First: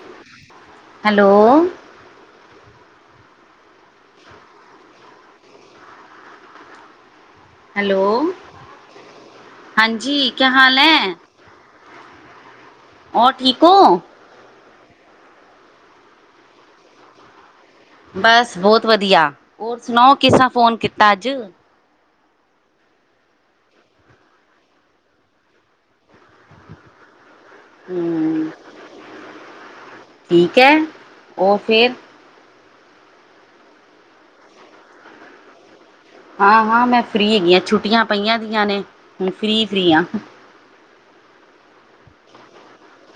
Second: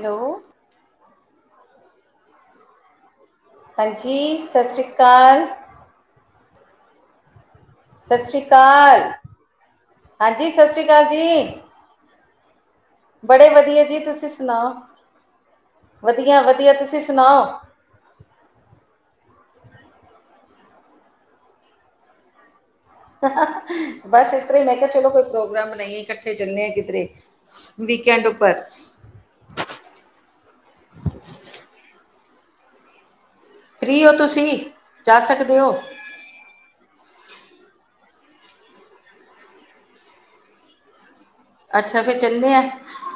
Hello. Hello. ਹਾਂਜੀ ਸ਼ਸਰੀ ਕਾਲ। ਹੈਲੋ ਸਸਰੀ ਕਾਲ। ਹਾਂਜੀ ਕਿਆ ਹਾਲ ਸਸਰੀ ਕਾਲ ਹੈ ਜੀ। ਔਰ ਬੜੇ ਠੀਕ ਵਧੀਆ ਹੋ ਜੀ ਤੁਸੀਂ ਸੁਣਾਓ। ਵਧੀਆ-ਵਧੀਆ ਤੁਸੀਂ ਸੁਣਾਓ? ਬਸ ਬੋਤ ਵਧੀਆ। ਔਰ ਸੁਣਾਓ ਕਿਸਰਾਂ ਫੋਨ ਕੀਤਾ ਅੱਜ? ਬਸ ਇਸ ਤਰ੍ਹਾਂ ਈ। ਮੈਂ ਕਿਆ ਚਲੋ ਕੋਈ ਪ੍ਰੋਗਰਾਮ ਬਣਾਈਏ ਕੱਠੇ ਚੱਲੇ ਕਿਧਰੇ। ਵੀਕਐਂਡ ਹਮ ਉੱਪਰ। ਠੀਕ ਐ। ਓ ਫੇਰ ਫ੍ਰੀ ਓ ਤੁਸੀਂ ਜਾ ਸਕਦੇ ਓ? ਹਾਂ-ਹਾਂ ਮੈਂ ਫਰੀ ਹੈਗੀ ਹਾਂ ਛੁੱਟੀਆਂ ਪਈਆਂ ਦੀਆਂ ਨੇੁ ਫਰੀ-ਫਰੀ ਹਾਂ। ਅੱਛਾ ਫੇਰ ਚੱਲੇ ਆ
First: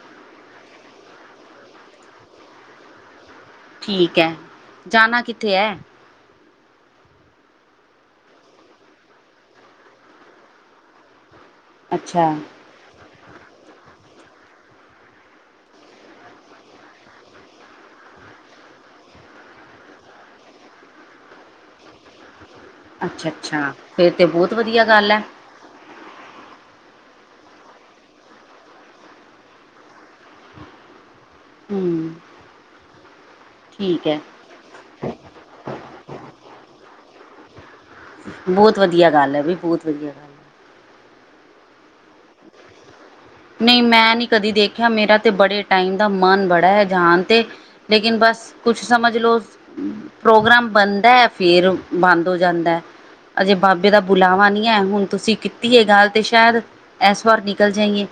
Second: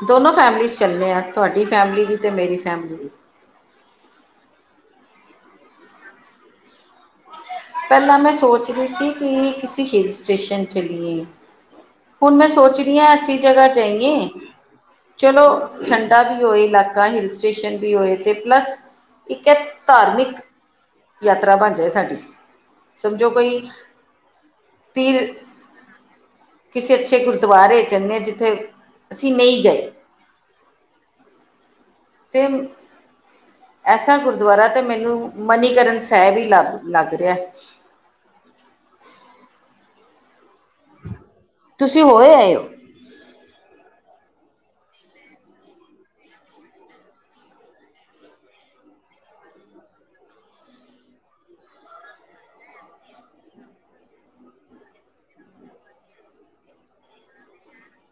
ਦੋਨੋ ਫੈਮਲੀਜ਼ ਚੱਲੇ ਆ ਤੁਹਾਡੀ ਫੈਮਿਲੀ ਵੀ ਤੇ ਮੇਰੀ ਫੈਮਿਲੀ ਵੀ ਠੀਕ ਐ ਜਾਣਾ ਕਿੱਥੇ ਐ? ਪੈਲਾਂ ਮੈਂ ਸੋਚ ਰਈ ਸੀ ਕਿ ਕਿਸੇ ਹਿਲ ਸਟੇਸ਼ਨ ਚਲੀਏ। ਅੱਛਾ ਹੁਨ ਮੈਂ ਸੋਚ ਰਈ ਆ ਅੱਸੀ ਜਗ੍ਹਾ ਜਾਈਏ। ਚਲੋ ਠੰਡਾ ਵੀ ਹੋਏ ਇਲਾਕਾ ਹਿੱਲ ਸਟੇਸ਼ਨ ਵੀ ਹੋਏ ਤੇ ਪਲੱਸ ਇੱਕ ਏ ਧਾਰਮਿਕ ਯਾਤਰਾ ਬਣ ਜਾਏ ਸਾਡੀ। ਸਮਝੋ ਕੋਈ ਅੱਛਾ-ਅੱਛਾ ਫੇਰ ਤੇ ਬੋਤ ਵਧੀਆ ਗੱਲ ਐ। ਤੀਰ ਕਿਸੇ ਅੱਛੇ ਗੁਰਦੁਆਰੇ ਚਲੇ ਜਿੱਥੇ ਅਸੀਂ ਨਈ ਗਏ। ਹੂੰ। ਤੇ ਐਸਾ ਕੁੁਰ ਦੁਆਰਾ ਤੇ ਮੈਨੂੰ ਮਨੀਕਰਨ ਸੇਹਬ ਈ ਲੱ ਲੱਗ ਰੇਆ। ਬੋਤ ਵਧੀਆ ਗੱਲ ਐ ਬੀ ਬੋਤ ਵਧੀਆ ਗੱਲ। ਹੈ। ਤੁਸੀਂ ਹੋਏ ਆਏ ਓ। ਨਈ ਮੈਂ ਨੀ ਕਦੀ ਦੇਖਿਆ ਮੇਰਾ ਤੇ ਬੜੇ ਟਾਈਮ ਦਾ ਮਨ ਬੜਾ ਹੈ ਜਾਨ ਤੇ। ਲੇਕਿਨ ਬਸ ਕੁਛ ਸਮਝ ਲੋਓ। ਪ੍ਰੋਗਰਾਮ ਬਣਦਾ ਐ ਫੇਰ ਬੰਦ ਹੋ ਜਾਂਦਾ। ਅਜੇ ਬਾਬੇ ਦਾ ਬੁਲਾਵਾ ਨੀ ਆਏਆ ਹੁਣ ਤੁਸੀਂ ਕੀਤੀ ਏ ਗੱਲ ਤੇ ਸ਼ਾਇਦ ਐਸ ਵਾਰ ਨਿਕਲ ਜਾਈਏ।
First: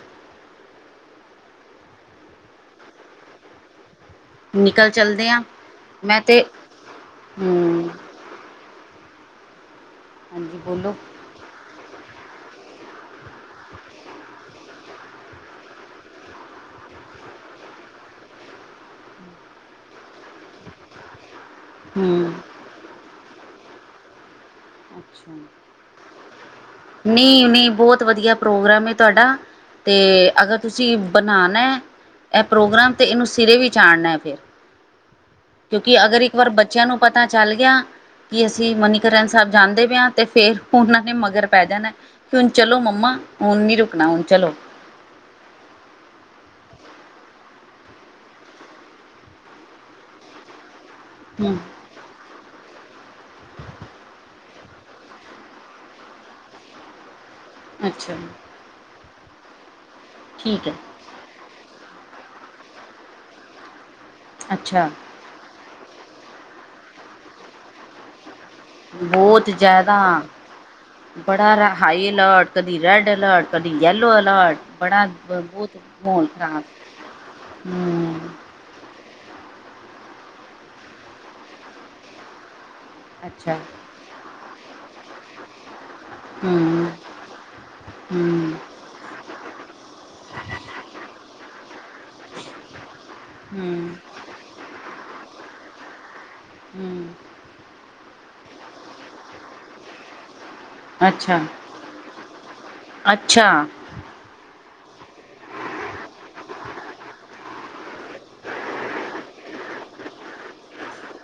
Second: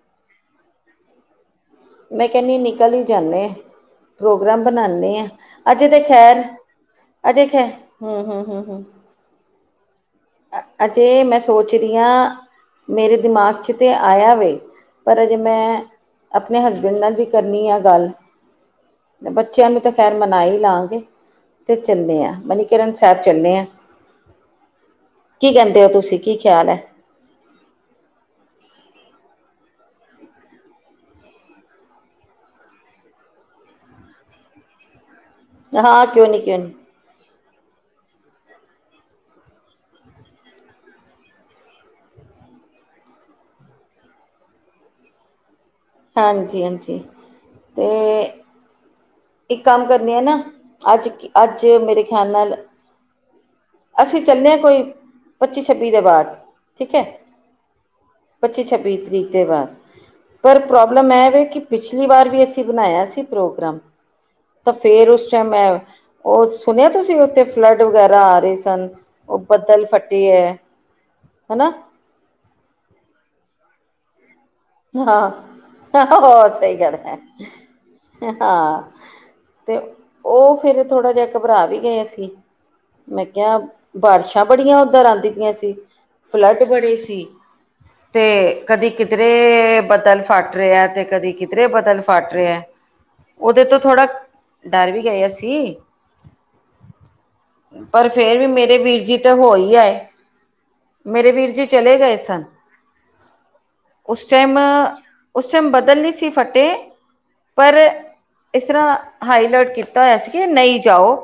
ਮੈਂ ਕਹਿੰਨੀ ਆ ਨਿਕਲ ਈ ਜਾਂਨੇ ਆ। ਪ੍ਰੋਗਰਾਮ ਨਿਕਲ ਬਣਾਨੇ ਆ ਚੱਲਦੇ ਹਾਂ ਅਜੇ ਤਾਂ ਮੈਂ ਤੇ ਖੈਰ ਅਜੇ ਖੈਰ ਹਮ ਹੂੰ-ਹੂੰ-ਹੂੰ-ਹੂੰ। ਹਾਂਜੀ ਬੋਲੋ ਅਜੇ ਮੈਂ ਸੋਚ ਰਈ ਆ। ਮੇਰੇ ਦਿਮਾਗ 'ਚ ਤਾਂ ਆਇਆ ਵੇ ਪਰ ਅਜੇ ਮੈਂ ਆਪਣੇ ਹਸਬੈਂਡ ਨਾਲ ਵੀ ਕਰਨੀ ਆ ਗੱਲ। ਬੱਚਿਆਂ ਨੂੰ ਤਾਂ ਖੈਰ ਮਨਾ ਈ ਲਾਂਗੇ ਤੇ ਚੱਲੇ ਹਮ ਆ ਮਨੀਕਰਨ ਸਾਹਿਬ ਚੱਲੇ ਆ। ਅੱਛਾ। ਕੀ ਕਹਿੰਦੇ ਓ ਤੁਸੀਂ ਕੀ ਖਿਆਲ ਐ? ਨੀ-ਨੀ ਬੋਤ ਵਧੀਆ ਪ੍ਰੋਗਰਾਮ ਏ ਤੋਆਡਾ। ਤੇ ਅਗਰ ਤੁਸੀਂ ਬਣਾਣਾ। ਐ ਪ੍ਰੋਗਰਾਮ ਤੇ ਏਨੂੰ ਸਿਰੇ ਵੀ ਚਾੜਨਾ ਫਿਰ। ਕਿਉਂਕਿ ਹਾਂ ਅਗਰ ਕਿਉਂ ਇੱਕ ਨਹੀਂ ਵਾਰ ਕਿਉਂ ਨਹੀਂ ਬੱਚਿਆਂ ਨੂੰ ਪਤਾ ਚੱਲ ਗਿਆ ਕਿ ਅਸੀਂ ਮਨੀਕਰਨ ਸਾਹਿਬ ਜਾਂਦੇ ਪਏ ਹਾਂ ਤੇ ਫੇਰ ਓਨਾਂ ਨੇ ਮਗਰ ਪੈ ਜਾਣਾ ਕਿ ਹੁਣ ਚਲੋ ਮੰਮਾ ਹੁਣ ਨੀ ਰੁਕਣਾ ਹੁਣ ਚਲੋ। ਹਾਂਜੀ-ਹਾਂਜੀ ਤੇ ਇੱਕ ਕੰਮ ਕਰਨੀ ਆ ਨਾ, ਹੂੰ ਅੱਜ-ਅੱਜ ਮੇਰੇ ਖੇਆਲ ਨਾਲ ਅਸੀਂ ਚੱਲਨੇ ਆ ਕੋਈ ਪੱਚੀ-ਛੱਬੀ ਦੇ ਬਾਦ, ਠੀਕ ਏ। ਅੱਛਾ। ਪੱਚੀ-ਛੱਬੀ ਤਰੀਕ ਦੇ ਬਾਦ, ਪਰ ਠੀਕ ਹੈ ਪ੍ਰੋਬਲਮ ਐ ਵੇ ਕੀ ਪਿਛਲੀ ਵਾਰ ਵੀ ਅਸੀਂ ਬਨਾਏਆ ਸੀ ਪ੍ਰੋਗਰਾਮ। ਤਾਂ ਅੱਛਾ ਫੇਰ ਓਸ ਟਾਈਮ ਅ, ਓ ਸੁਨੇਆ ਤੁਸੀਂ ਓਥੇ ਫਲੱਡ ਵਗੈਰਾ ਆ ਰੇ ਸੀ? ਬੋਤ ਜਾਦਾ, ਬੜਾ ਹਨਾ ਹਾਈ ਅਲਰਟ। ਕਦੀ ਰੈਡ ਅਲਰਟ ਕਦੀ ਯਲੋ ਅਲਰਟ ਬੜਾ ਹਾਂ, ਬਹੁਤ ਮਾਹੌਲ ਖ਼ਰਾਬ ਸਈ ਗੱਲ ਐ ਹੂੰ ਹਾਂ। ਤੇ ਓ ਫੇਰ ਥੋੜ੍ਹਾ ਜਾ ਘਬਰਾ ਵੀ ਗਏ ਅਸੀ, ਮੈਂ ਅੱਛਾ ਕੇਆ ਬਾਰਸ਼ਾਂ ਬੜੀਆਂ ਓਦਰ ਆਂਦੀ ਪੀਆਂ ਸੀ, ਫਲੱਟ ਹੂੰ ਬੜੇ ਸੀ 'ਤੇ ਹੂੰ ਕਦੀ ਕਿਦਰੇ, ਬਦਲ ਫਾੱਟ ਰੇਯਾ ਤੇ ਕਦੀ ਕਿਦਰੇ ਬਦਲ ਫਾਟ ਰੇਐ। ਓਦੇ ਤੋਂ ਹੂੰ ਥੋੜਾ, ਡਾਰ ਵੀ ਗਏ ਅਸੀ। ਹੂੰ। ਪਰ ਫੇਰ ਵੀ ਮੇਰੇ ਵੀਰ ਜੀ ਤੇ ਹੋਈ ਆਏ, ਮੇਰੇ ਅੱਛਾ ਵੀਰ ਜੀ ਚਲੇ ਗਏ ਸਨ। ਅੱਛਾ। [unintelligible] ਉਸ ਟਾਈਮ ਬਦਲ ਨਈ ਸੀ ਫਟੇ ਪਰ, ਇਸ ਰਾਂ ਹਾਈਲਰਟ ਕੀਤਾ ਹੋਏਆ ਸੀ ਕਿ ਨਈ ਜਾਓ।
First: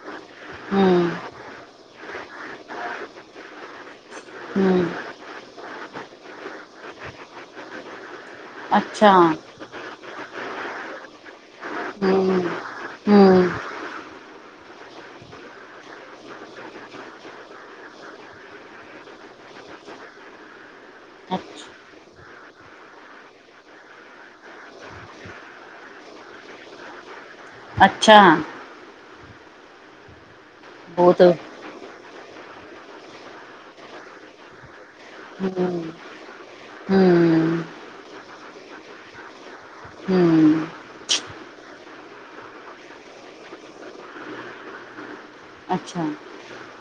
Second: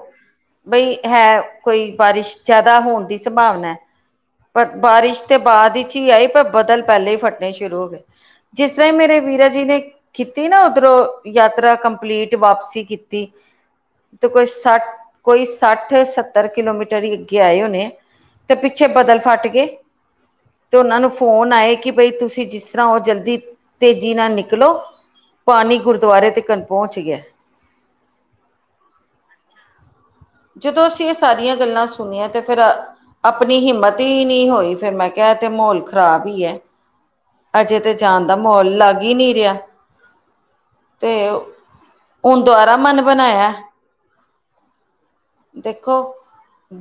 ਹੂੰ ਬਈ ਹੈ, ਕੋਈ ਬਾਰਿਸ਼ ਜਾਦਾ ਹੋਨ ਦੀ ਸੰਭਾਵਨੈ ਪਰ ਹੂੰ ਬਾਰਿਸ਼ ਤੇ ਬਾਦ ਇਚ ਈ ਆਈ ਪਰ ਬਦਲ ਪੈਲੇ ਈ ਫਟਨੇ ਸ਼ੁਰੂ ਹੋ ਗਏ। ਜਿਸ ਤਰਾ ਈ ਮੇਰੇ ਅੱਛਾ ਵੀਰਾ ਜੀ ਨੇ ਕੀਤੀ ਨਾ ਓਦਰੋਂ, ਯਾਤਰਾ ਕੰਪਲੀਟ ਹੂੰ ਵਾਪਸੀ ਕੀਤੀ ਹੂੰ ਤੇ ਕੋਈ ਸੱਠ, ਕੋਈ ਸੱਠ-ਸੱਤਰ ਕਿਲੋਮੀਟਰ ਈ ਅੱਗੇ ਆਏ ਹੋਨੇ ਤੇ ਪਿੱਛੇ ਬਦਲ ਫਾੱਟ ਗੇ। ਤੇ ਓਨਾਂ ਨੂੰ ਅੱਛਾ ਫੋਨ ਆਏ ਕਿ ਬਈ ਤੁਸੀਂ ਜਿਸਰਾਂ ਓ ਜਲਦੀ, ਤੇਜੀ ਨਾਲ ਨਿਕਲੋ ਪਾਨੀ ਗੁਰਦਵਾਰੇ ਤਿਕੰਨ ਪੋਚ ਗੇਆ। ਅੱਛਾ। ਜਦੋਂ ਅਸੀਂ ਏ ਬਹੁਤ ਸਾਰੀਆਂ ਹੂੰ ਗੱਲਾਂ ਸੁਨੀਆਂ ਤੇ ਫੇਰ ਆਪਨੀ ਹਿੰਮਤ ਈ ਨੀ ਹੋਈ ਫੇਰ ਮੈਂ ਤੇ ਐ ਤੇ ਮਾਹੌਲ ਖਰਾਬ ਈ ਐ, ਹੂੰ ਅਜੇ ਤੇ ਜਾਨ ਦਾ ਮਹੌਲ ਲਾੱਗ ਈ ਨੀ ਰੇਆ। ਹੂੰ। ਤੇ ਓ, ਹੁਨ ਦੁਆਰਾ ਮਨ ਬਨਾਯਾ? ਦੇਖੋ ਅੱਛਾ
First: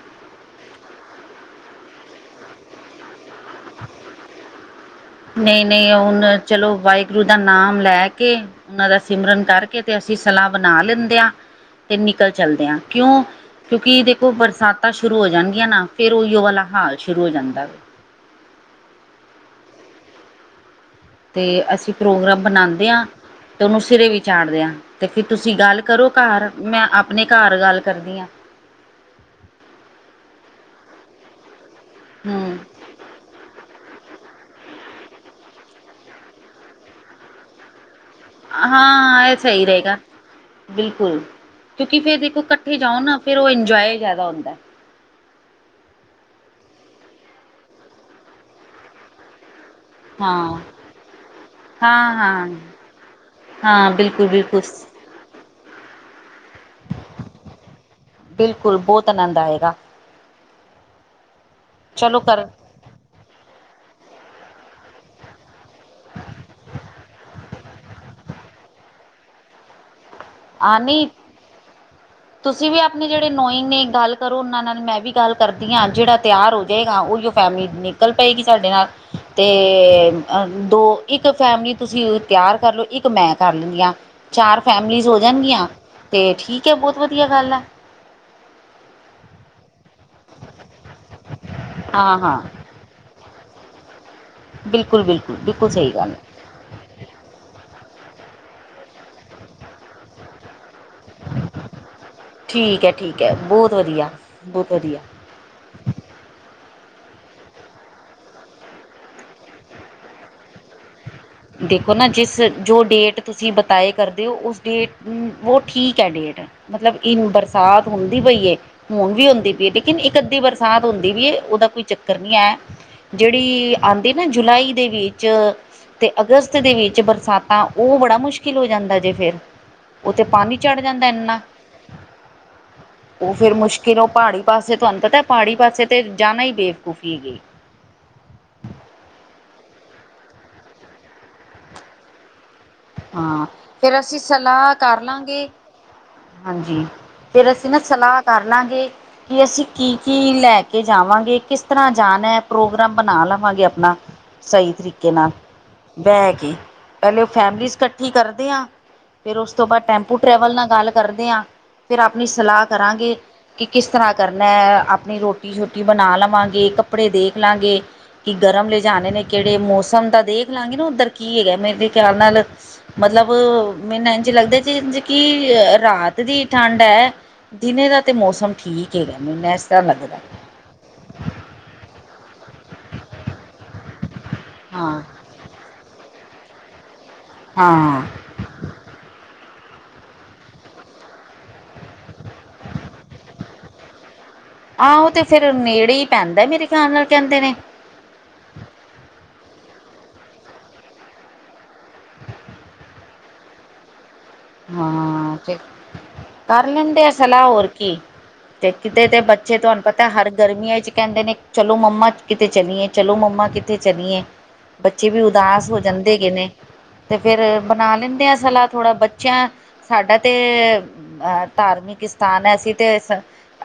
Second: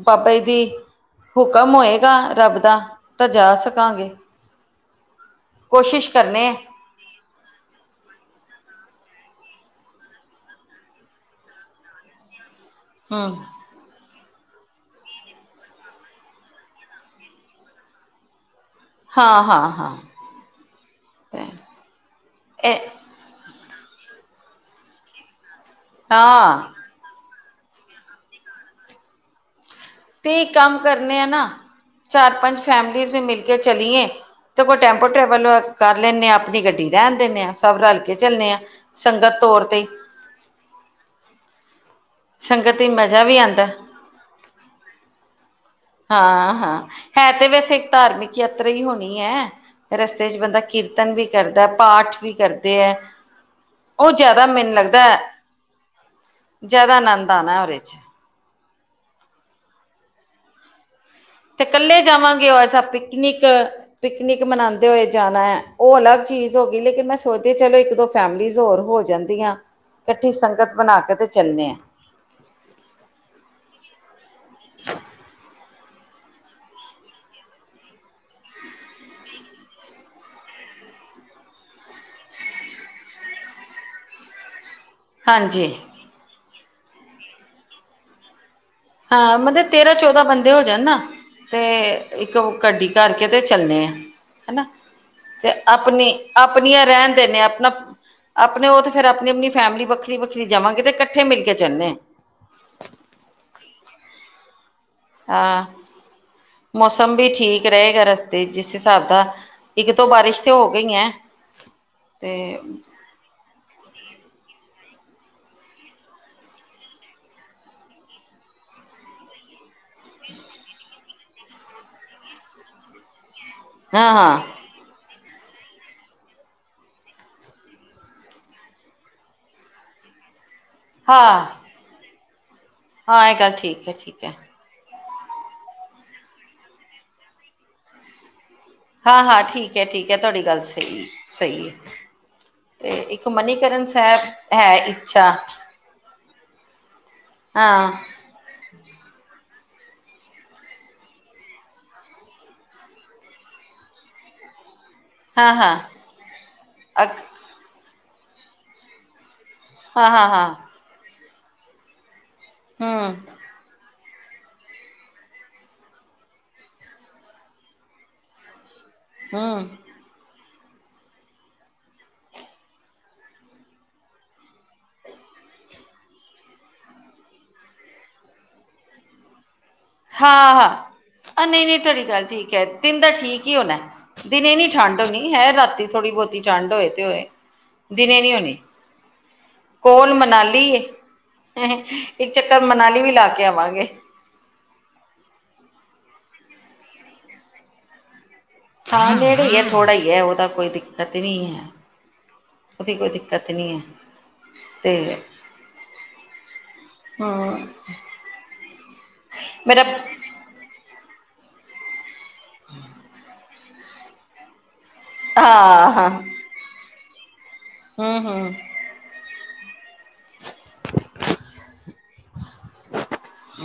ਬਾਬੇ ਈ ਦੀ, ਹੁਕਮ ਹੋਏਗਾ ਰੱਬ ਦਾ ਤਾਂ ਜਾ ਸਕਾਂਗੇ। ਨਈ-ਨਈ ਕੋਸ਼ਿਸ਼ ਹੁਨ ਕਰਨੇ ਚਲੋ ਵਾਈ ਗੁਰੂ ਦਾ ਨਾਮ ਲੈ ਕੇ, ਉਨਾਂ ਦਾ ਸਿਮਰਨ ਕਾਰਕੇ 'ਤੇ ਅਸੀ ਸਲਾ ਬਨਾ ਲੈਂਦੇ ਆਏ। 'ਤੇ ਨਿਕਲ ਚਲਦੇ ਆਂ। ਕੇਓਂ, ਹਮ ਕਿਉਂਕਿ ਦੇਖੋ ਬਰਸਾਤਾਂ ਸ਼ੁਰੂ ਹੋ ਜਾਨਗੀਆਂ ਨਾ ਫੇਰ ਓਈਓ ਵਾਲਾ ਹਾਲ ਸ਼ੁਰੂ ਹੋ ਜਾਂਦਾ ਵੇ। ਹਾ, ਹਾਂ, ਹਾਂ। ਤੇ, ਅਸੀਂ ਪ੍ਰੋਗਰਾਮ ਇਹ ਬਨਾਂਦੇ ਆ 'ਤੇ ਓਨੂੰ ਸਿਰੇ ਵੀ ਚਾੜਦੇ ਆਂ। 'ਤੇ ਫਿਰ ਤੁਸੀਂ ਗੱਲ ਕਰੋ ਘਾਰ, ਹਾਂ ਮੈਂ ਆਪਨੇ ਘਾਰ ਗਾੱਲ ਕਰਦੀ ਆ। ਤੇ ਇੱਕ ਕੰਮ ਕਰਨੇ ਆ ਨਾ, ਹੂੰ ਚਾਰ-ਪਾੰਜ ਫੈਮ 'ਤੇ ਅਸੀਂ ਮਿਲ ਕੇ ਚਲੀਏ, ਤੇ ਕੋਈ ਟੈਂਪੋ ਟਰੈਵਲ ਵ ਕਾਰ ਲੈਂਨੇ ਆਂ ਆਪਨੀ ਗੱਡੀ ਰੈਨ ਦੇਨੇ ਆਂ। ਸਬ ਰਲ ਕੇ ਚੱਲਨੇ ਆ, ਹਾਂ ਇਹ ਸੰਗਤ ਤੋਰ ਸਹੀ ਤੇ। ਰਹੇਗਾ ਬਿਲਕੁਲ, ਕਿਉਕਿ ਫੇਰ ਦੇਖੋ ਕੱਠੇ ਸੰਗਤ ਹੀ ਜਾਓ ਨਾ ਮਜ਼ਾ ਫੇਰ ਵੀ ਓ ਆਉਂਦਾ ਇੰਜੌਏ ਜਾਦਾ ਹੁੰਦੈ। ਹਾਂ-ਹਾਂ, ਹੈ ਤੇ ਵੈਸੇ ਇੱਕ ਧਾਰਮਿਕ ਯਾਤਰਾ ਈ ਹੋਨੀ ਏ। ਰਸਤੇ 'ਚ ਬੰਦਾ ਹਾਂ ਕੀਰਤਨ ਵੀ ਕਰਦੈ, ਹਾਂ ਪਾਠ ਵੀ ਹਾਂ ਕਰਦੇ ਐ। ਹਾਂ ਓ ਬਿਲਕੁਲ ਜਿਆਦਾ ਬਿਲਕੁਲ ਮੈਨੂੰ ਲੱਗਦੈ, ਜਿਆਦਾ ਆਨੰਦ ਆਨੈ ਓਰੇ 'ਚ। ਬਿਲਕੁਲ ਬੋਤ ਆਨੰਦ ਆਏਗਾ। ਤੇ ਕੱਲੇ ਚਲੋ ਕਰ ਜਾਵਾਂਗੇ ਔਰ ਸਬ ਪਿਕਨਿਕ ਪਿਕਨਿਕ ਮਨਾਂਦੇ ਹੋਏ ਜਾਨੈ। ਓ ਅਲੱਗ ਚੀਜ ਹੋ ਗੀ ਲੇਕਿਨ ਮੈਂ ਸੋਚਦੀ ਆਂ ਚਲੋ ਇੱਕ ਦੋ ਫੈਮਲੀਜ਼ ਹੋਰ ਹੋ ਜਾਂਦੀਆਂ ਕੱਠੀ ਸੰਗਤ ਬਣਾ ਕੇ ਤੇ ਚੱਲਨੇ ਆਂ। ਤੁਸੀ ਵੀ ਆਪਣੇ ਜੜੇ ਨੋਇੰਗ ਨੇ, ਗੱਲ ਕਰੋ ਓਨਾਂ ਨਾਲ ਮੈਂ ਵੀ ਗੱਲ ਕਰਦੀ ਆਂ, ਜੜਾ ਤਿਆਰ ਹੋਜੇਗਾ ਓਈਯੋ ਫੈਮਲੀ ਨਿਕਲ ਪਏਗੀ ਸਾਡੇ ਨਾਲ ਤੇ ਅ ਦੋ, ਇੱਕ ਫੈਮਲੀ ਤੁਸੀ ਤਿਆਰ ਕਰ ਲੋ ਇੱਕ ਮੈਂ ਕਰ ਲੇਂਦੀ ਆਂ। ਚਾਰ ਫੈਮਲੀਜ਼ ਹੋ ਜਾਣਗੀਆਂ ਹਾਂਜੀ ਤੇ ਠੀਕ ਏ ਬੋਤ ਵਧੀਆ ਗੱਲ ਐ। ਹਾਂ, ਮਤਲਬ ਤੇਰਾਂ ਚੌਦਾਂ ਬੰਦੇ ਹੋ ਜਾਣ ਨਾ ਤੇ ਹਾਂ ਇੱਕ ਹਾਂ ਵ ਗੱਡੀ ਕਰਕੇ ਤੇ ਚੱਲਨੇ ਆਂ। ਹੈਨਾ ਬਿਲਕੁਲ ਬਿਲਕੁਲ ਤੇ ਬਿਲਕੁਲ ਸਹੀ ਗੱਲ ਆਪਣੀ ਹੈ ਆਪਨੀਆਂ ਰੈਨ ਦੇਨੇ ਆ ਆਪਣਾ, ਆਪਣੇ ਓ ਤੇ ਫੇਰ ਆਪਣੀ-ਆਪਣੀ ਫੈਮਲੀ ਵੱਖਰੀ-ਵੱਖਰੀ ਜਾਵਾਂਗੇ ਤੇ ਕੱਠੇ ਮਿਲ ਕੇ ਚੱਲਨੇ ਐਂ। ਠੀਕ ਐ-ਠੀਕ ਐ ਬੋਤ ਵਧੀਆ, ਬੋਤ ਵਧੀਆ। ਆ, ਮੌਸਮ ਵੀ ਠੀਕ ਰਏਗਾ ਰਸਤੇ 'ਚ, ਜਿਸ ਹਿਸਾਬ ਦਾ ਇੱਕ-ਦੋ ਬਾਰਿਸ਼ ਤੇ ਹੋ ਗਈਐਂ। ਦੇਖੋ ਨਾ ਜਿਸ, ਜੋ ਡੇਟ ਤੁਸੀ ਬਤਾਏ ਕਰਦੇ ਓ ਉਸ ਡੇਟ ਉਂ ਵੋ ਠੀਕ ਐ ਡੇਟ। ਮਤਲਬ ਇਨ ਬਰਸਾਤ ਹੁੰਦੀ ਪਈ ਏ ਹੁਣ ਵੀ ਹੁੰਦੀ ਪਈ ਏ ਲੇਕਿਨ ਇੱਕ-ਅੱਧੀ ਬਰਸਾਤ ਹੁੰਦੀ ਵੀ ਏ ਓਦਾ ਕੋਈ ਚੱਕਰ ਨੀ ਐ। ਜੜੀ ਆਂਦੀ ਹਾਂ ਏ ਨਾ ਹਾਂ ਜੁਲਾਈ ਦੇ ਵਿੱਚ ਤੇ ਅਗਸਤ ਦੇ ਵਿੱਚ ਬਰਸਾਤਾਂ ਓ ਬੜਾ ਮੁਸ਼ਕਿਲ ਹੋ ਜਾਂਦਾ ਜੇ ਫੇਰ। ਓ ਤੇ ਪਾਨੀ ਚੜ੍ਹ ਜਾਂਦਾ ਇੰਨਾ। ਹਾਂ ਹਾਂ ਓ ਇਹ ਗੱਲ ਫੇਰ ਠੀਕ ਹੈ ਮੁਸ਼ਕਿਲ ਓ ਠੀਕ ਹੈ ਪਾੜ੍ਹੀ ਪਾਸੇ ਤੁਆਨੂੰ ਪਤੈ ਪਾੜ੍ਹੀ ਪਾਸੇ ਤੇ ਜਾਨਾ ਈ ਬੇਵਕੂਫੀ ਹੈਗੀ। ਹਾਂ-ਹਾਂ, ਠੀਕ ਐ-ਠੀਕ ਐ ਤੁਆਡੀ ਗੱਲ ਸਈ, ਸਈ ਏ। ਤੇ ਇੱਕ ਹਾਂ ਮਨੀਕਰਨ ਫੇਰ ਸੈਬ ਅਸੀਂ ਹੈ ਸਲਾਹ ਕਰ ਇੱਛਾ। ਲਾਂਗੇ ਹਾਂਜੀ, ਫੇਰ ਅਸੀ ਨਾ ਹਾਂ ਸਲ੍ਹਾ ਕਰ ਲਾਂਗੇ ਕਿ ਅਸੀ ਕੀ-ਕੀ ਲੈ ਕੇ ਜਾਵਾਂਗੇ, ਕਿਸ ਤਰ੍ਹਾਂ ਜਾਨੈ, ਪ੍ਰੋਗਰਾਮ ਬਣਾ ਲਵਾਂਗੇ ਆਪਨਾ ਸਈ ਤਰੀਕੇ ਨਾਲ, ਹਾਂ ਹਾਂ ਬੈ ਕੇ। ਅ ਪੈਲੇ ਓ ਫੈਮਲੀਜ਼ ਕੱਠੀ ਕਰਦੇ ਆਂ ਫਿਰ ਓਸ ਤੋਂ ਬਾਦ ਹਾਂ ਟੈਂਪੂ ਹਾਂ ਹਾਂ ਟਰੈਵਲ ਨਾਲ ਗੱਲ ਕਰਦੇ ਆਂ। ਫੇਰ ਆਪਣੀ ਸਲ੍ਹਾ ਹਮ ਕਰਾਂਗੇ ਕਿ ਕਿਸ ਤਰ੍ਹਾਂ ਕਰਨਾ ਐ। ਆਪਣੀ ਰੋਟੀ-ਸ਼ੋਟੀ ਬਣਾ ਲਵਾਂਗੇ, ਕੱਪੜੇ ਦੇਖ ਲਾਂਗੇ ਕਿ ਗਰਮ ਲੇਜਾਨੇ ਨੇ, ਕੇੜੇ ਹਮ ਮੌਸਮ ਦਾ ਦੇਖ ਲਾਂਗੀ ਨਾ ਓਧਰ ਕੀ ਹੈਗੈ। ਮੇਰੇ ਤੇ ਖਿਆਲ ਨਾਲ ਮਤਲਬ ਮੇਨੰ ਐਝ ਲੱਗਦੈ ਜਿੰਝ ਕਿ ਅ ਰਾਤ ਦੀ ਠੰਡ ਐ। ਦਿਨੇ ਦਾ ਤੇ ਮੌਸਮ ਠੀਕ ਹੈਗਾ, ਮੇਨੂੰ ਐਸ ਤਰ੍ਹਾਂ ਲੱਗ ਹਾਂ, ਹਾਂ ਅ ਨਈ-ਨਈ ਤੁਆਡੀ ਗੱਲ ਠੀਕ ਐ। ਤਿਨ ਦਾ ਠੀਕ ਈ ਹੋਨੈ। ਦਿਨੇ ਨੀ ਹਾਂ ਠੰਢ ਹੋਨੀ। ਹੈ ਰਾਤੀ ਥੋੜੀ ਬੋਤੀ ਠੰਡ ਹੋਏ ਤੇ ਹੋਏ। ਹਾਂ ਦਿਨੇ ਨੀ ਹੋਨੀ। ਕੋਲ ਮਨਾਲੀ ਏ। ਇੱਕ ਚੱਕਰ ਮਨਾਲੀ ਵੀ ਲਾ ਕੇ ਆਵਾਂਗੇ। ਆਂ ਓ ਤੇ ਫੇਰ ਨੇੜੇ ਈ ਪੈਂਦੈ ਮੇਰੇ ਖਿਆਲ ਨਾਲ ਕੈਂਦੇ ਨੇ। ਹਾਂ ਨੇੜੇ ਈ ਐ, ਥੋੜਾ ਈ ਐ। ਓ ਤਾਂ ਕੋਈ ਦਿੱਕਤ ਈ ਨਹੀ ਐ। ਓਦੀ ਕੋਈ ਦਿੱਕਤ ਨੀ ਐ। ਹਾਂ ਤੇ ਕਰ ਲੇਂਦੇ ਆ ਸਲ੍ਹਾ ਹਮ ਹੋਰ ਕੀ। ਤੇ ਕਿਤੇ ਤੇ ਬੱਚੇ ਤੁਆਨੂੰ ਮੇਰਾ ਪਤੈ ਹਰ ਗਰਮੀਆਂ 'ਚ ਕੈਂਦੇ ਨੇ ਚਲੋ ਮੰਮਾ ਕਿਤੇ ਚਲੀਏ, ਚਲੋ ਮੰਮਾ ਕਿੱਥੇ ਚਲੀਏ। ਬੱਚੇ ਵੀ ਉਦਾਸ ਹੋ ਹਾਂ ਹਾਂ ਜਾਂਦੇ ਹੈਗੇ ਨੇ ਤੇ ਫੇਰ ਬਣਾ ਹਮ ਲੈਂਦੇ ਆ ਹਮ ਸਲਾਹ ਥੋੜ੍ਹਾ ਬ ਚੇਆਂ ਸਾਡਾ ਤੇ ਅ ਧਾਰਮਿਕ ਸਥਾਨ ਹੈ। ਅਸੀ ਤੇ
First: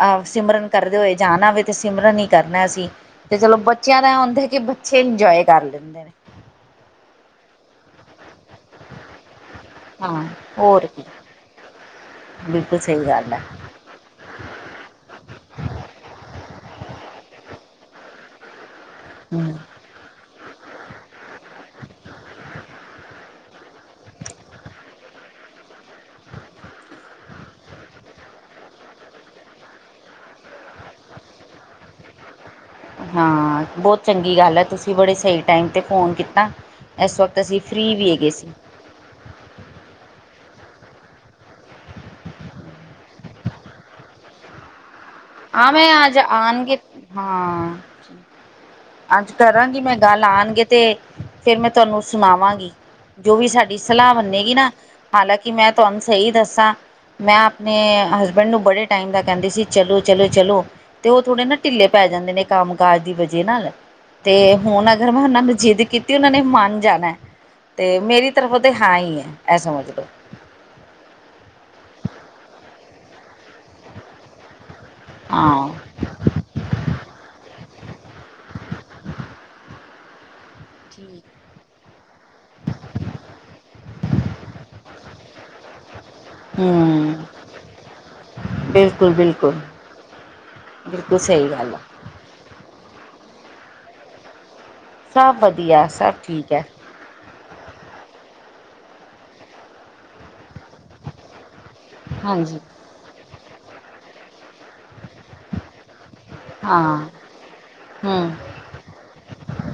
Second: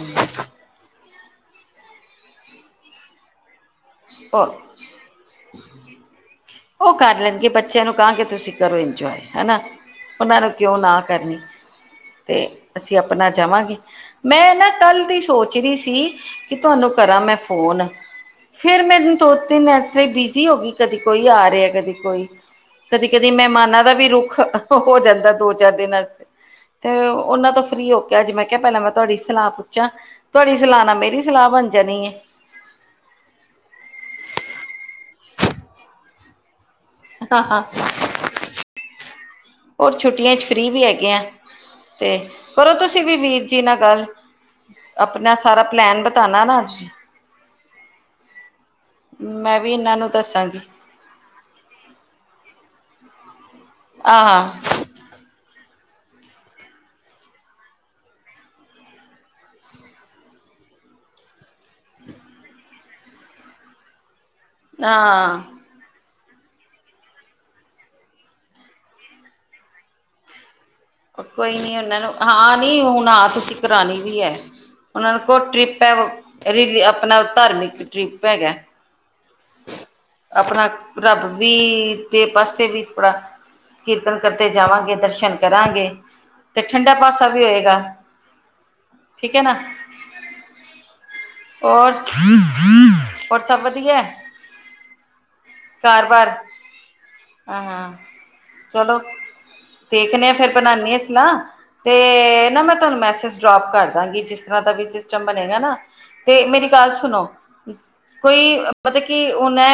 ਆਵ ਸਿਮਰਨ ਕਰਦੇ ਹੋਏ ਜਾਣਾ ਵੇ ਤੇ ਸਿਮਰਨ ਈ ਕਰਨੈ ਅਸੀ ਤੇ ਚਲੋ ਬ ਚੇਆਂ ਦਾ ਐ ਹੁੰਦੈ ਕਿ ਉਹ ਬੱਚੇ ਇੰਜੋਏ ਕਰ ਲੈਂਦੇ ਨੇ। ਓ ਕਰ ਲੈਣਗੇ। ਬੱਚੇਆਂ ਨੂੰ ਕਾਂਗੇ ਤੁਸੀ ਕਰੋ ਇੰਜੋਏ ਹੈਨਾ। ਹਾਂ ਓਨਾਂ ਨੂੰ ਕਿਉਂ ਹੋਰ ਨਾ ਕੀ ਕਰਨੀ। ਤੇ ਬਿਲਕੁਲ ਅਸੀ ਸਹੀ ਆਪਣਾ ਗੱਲ ਹੈ ਜਾਵਾਂਗੇ ਮੈਂ ਨਾ ਕਾੱਲ ਦੀ ਸੋਚ ਰੀ ਸੀ ਕਿ ਤੁਆਨੂੰ ਕਰਾਂ ਮੈਂ ਫੋਨ। ਫੇਰ ਮੈਨੂੰ ਤੋ ਹਮ ਤਿੰਨ ਆਸੇ ਬਿਜ਼ੀ ਹੋ ਗੀ। ਕਦੀ ਕੋਈ ਆ ਰਿਐ, ਕਦੀ ਕੋਈ। ਕਦੀ-ਕਦੀ ਮੈਹਮਾਨਾਂ ਦਾ ਵੀ ਰੁੱਖ ਹੋ ਜਾਂਦਾ ਦੋ-ਚਾਰ ਦਿਨ ਆਸਤੇ ਤੇ ਓਨਾਂ ਤੋਂ ਫ੍ਰੀ ਹੋ ਕੇ ਅੱਜ ਮੈਂ ਕਿਆ ਪੈਲਾਂ ਮੈਂ ਤੁਆਡੀ ਸਲਾ ਪੁੱਛਾਂ। ਤੁਆਡੀ ਸਲਾ ਨਾਲ ਮੇਰੀ ਸਲਾ ਬਨ ਜਾਨੀ ਏ। ਹਾਂ, ਬੋਤ ਚੰਗੀ ਗੱਲ ਐ ਤੁਸੀ ਬੜੇ ਸਈ ਟਾਈਮ ਤੇ ਫੋਨ ਕੀਤਾ। ਇਸ ਵਕਤ ਅਸੀਂ ਫ੍ਰਰੀ ਵੀ ਹੈਗੇ ਸੀ ਹੋਰ ਛੁੱਟੀਆਂ 'ਚ ਫ੍ਰੀ ਵੀ ਹੈਗੇ ਆਂ। ਤੇ ਕਰੋ ਤੁਸੀ ਵੀ ਵੀਰ ਜੀ ਨਾਲ ਗੱਲ। ਆਪਣਾ ਥਾਰਾ ਹਾਂ ਮੈਂ ਪਲੈਨ ਅੱਜ ਬਤਾਣਾ ਨਾ ਅੱਜ। ਆਉਣਗੇ ਹਾਂ, ਅੱਜ ਵੀ ਤਰਾਂਗੀ ਮੈਂ ਇਹਨਾਂ ਨੂੰ ਦੱਲ ਦੱਸਾਂਗੀ ਆਣਗੇ ਤੇ ਫੇਰ ਮੈਂ ਤੁਆਨੂੰ ਸੁਣਾਵਾਂਗੀ ਜੋ ਵੀ ਸਾਡੀ ਸਲਾ ਆਹ ਬੰਨੇਗੀ ਨਾ। ਹਾਲਾਂਕਿ ਮੈਂ ਤੁਆਨੂੰ ਸਈ ਦੱਸਾਂ ਮੈਂ ਆਪਣੇ ਹਸਬੈਂਡ ਨੂੰ ਬੜੇ ਟਾਈਮ ਦਾ ਕੈਂਦੀ ਸੀ ਚਲੋ ਚਲੇ-ਚਲੋ ਤੇ ਓ ਥੋੜੇ ਨਾ ਢਿੱਲੇ ਪੈ ਜਾਂਦੇ ਨੇ। ਕੰਮ ਕਾਜ ਦੀ ਬਜੇ ਨਾਲ। ਤੇ ਹੁਣ ਅਗਰ ਮੈਂ ਓਹਨਾਂ ਹਾਂ ਨੂੰ ਜਿੱਦ ਕੀ ਤੇ ਓਨਾਂ ਨੇ ਮਨ ਜਾਨੈ ਤੇ ਮੇਰੀ ਤਰਫੋਂ ਤੇ ਹਾਂ ਈ ਏ, ਐ ਸਮਝ ਲੋ। ਓ ਕੋਈ ਨੀ ਓਨਾਂ ਨੂੰ ਹਾਂ ਨੀ ਹੁਣ ਹਾਂ ਤੁਸੀ ਕਰਾਨੀ ਵੀ ਐ। ਓਨਾਂ ਨੂੰ ਕੋਅ ਹਾਂ ਟ੍ਰਿਪ ਐ ਰੀ ਜੀ, ਆਪਣਾ ਧਾਰਮਿਕ ਟ੍ਰਿਪ ਹੈਗੈ। ਆਪਣਾ ਰੱਬ ਠੀਕ ਵੀ ਤੇ ਪਾਸੇ ਵੀ ਥੋੜਾ ਕੀਰਤਨ ਕਰਤੇ ਜਾਵਾਂਗੇ, ਦਰਸ਼ਨ ਕਰਾਂ ਤੇ ਠੰਡਾ ਹੂੰ, ਪਾਸਾ ਵੀ ਹੋਏਗਾ। ਠੀਕ ਐ ਬਿਲਕੁਲ-ਬਿਲਕੁਲ, ਨਾ। ਬਿਲਕੁਲ ਬਿਲਕੁਲ ਸਈ ਗੱਲ ਐ। ਔਰ ਸਭ ਵਧੀਐ? ਸਭ ਵਧੀਆ, ਸਭ ਠੀਕ ਐ। ਆ, ਹਾਂ। ਚਲੋ ਦੇਖਨੇ ਆ। ਫੇਰ ਬਨਾਨੇ ਆ ਸਲਾ। ਤੇ ਹਾਂਜੀ। ਨਾ ਮੈਂ ਤੁਆਨੂੰ ਮੈਸੇਜ ਡਰੋਪ ਕਰ ਦਾਂਗੀ ਜਿਸ ਤਰਾਂ ਦਾ ਵੀ ਸਿਸਟਮ ਬਣੇਗਾ ਨਾ। ਤੇ ਮੇਰੀ ਗੱਲ ਹਾਂ, ਸੁਨੋ ਹੂੰ, ਕੋਈ ਮਤਲਬ ਕਿ ਹੁਣ ਐ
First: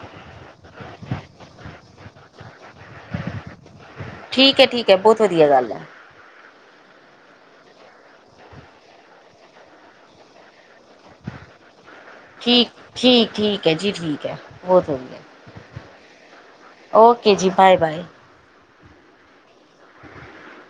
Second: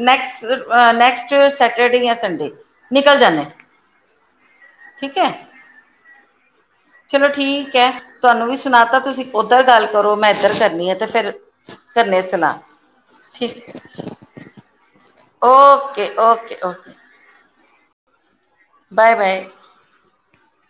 ਨੈਕਸ ਅ ਨੈਕਸਟ ਸੈਟਰਡੇ ਯਾਂ ਸੰਡੇ ਨਿਕਲ ਜਾਂਨੈ। ਠੀਕ ਐ-ਠੀਕ ਐ ਬੋਤ ਵਧੀਆ ਗੱਲ ਐ। ਚਲੋ ਠੀਕ ਐ ਤੁਆਨੂੰ ਵੀ ਸੁਣਾ ਤਾ ਤੁਸੀ ਓਧਰ ਗੱਲ ਕਰੋ ਮੈਂ ਐਧਰ ਕਰਨੀ ਆ ਤੇ ਫੇਰ ਠੀਕ, ਠੀਕ-ਠੀਕ ਐ ਜੀ ਠੀਕ ਐ। ਬੋਤ ਵਧੀਐ। Okay, okay, okay. ਓਕੇ ਜੀ, ਬਾਏ-ਬਾਏ। ਬਾਏ-ਬਾਏ। [unintelligible]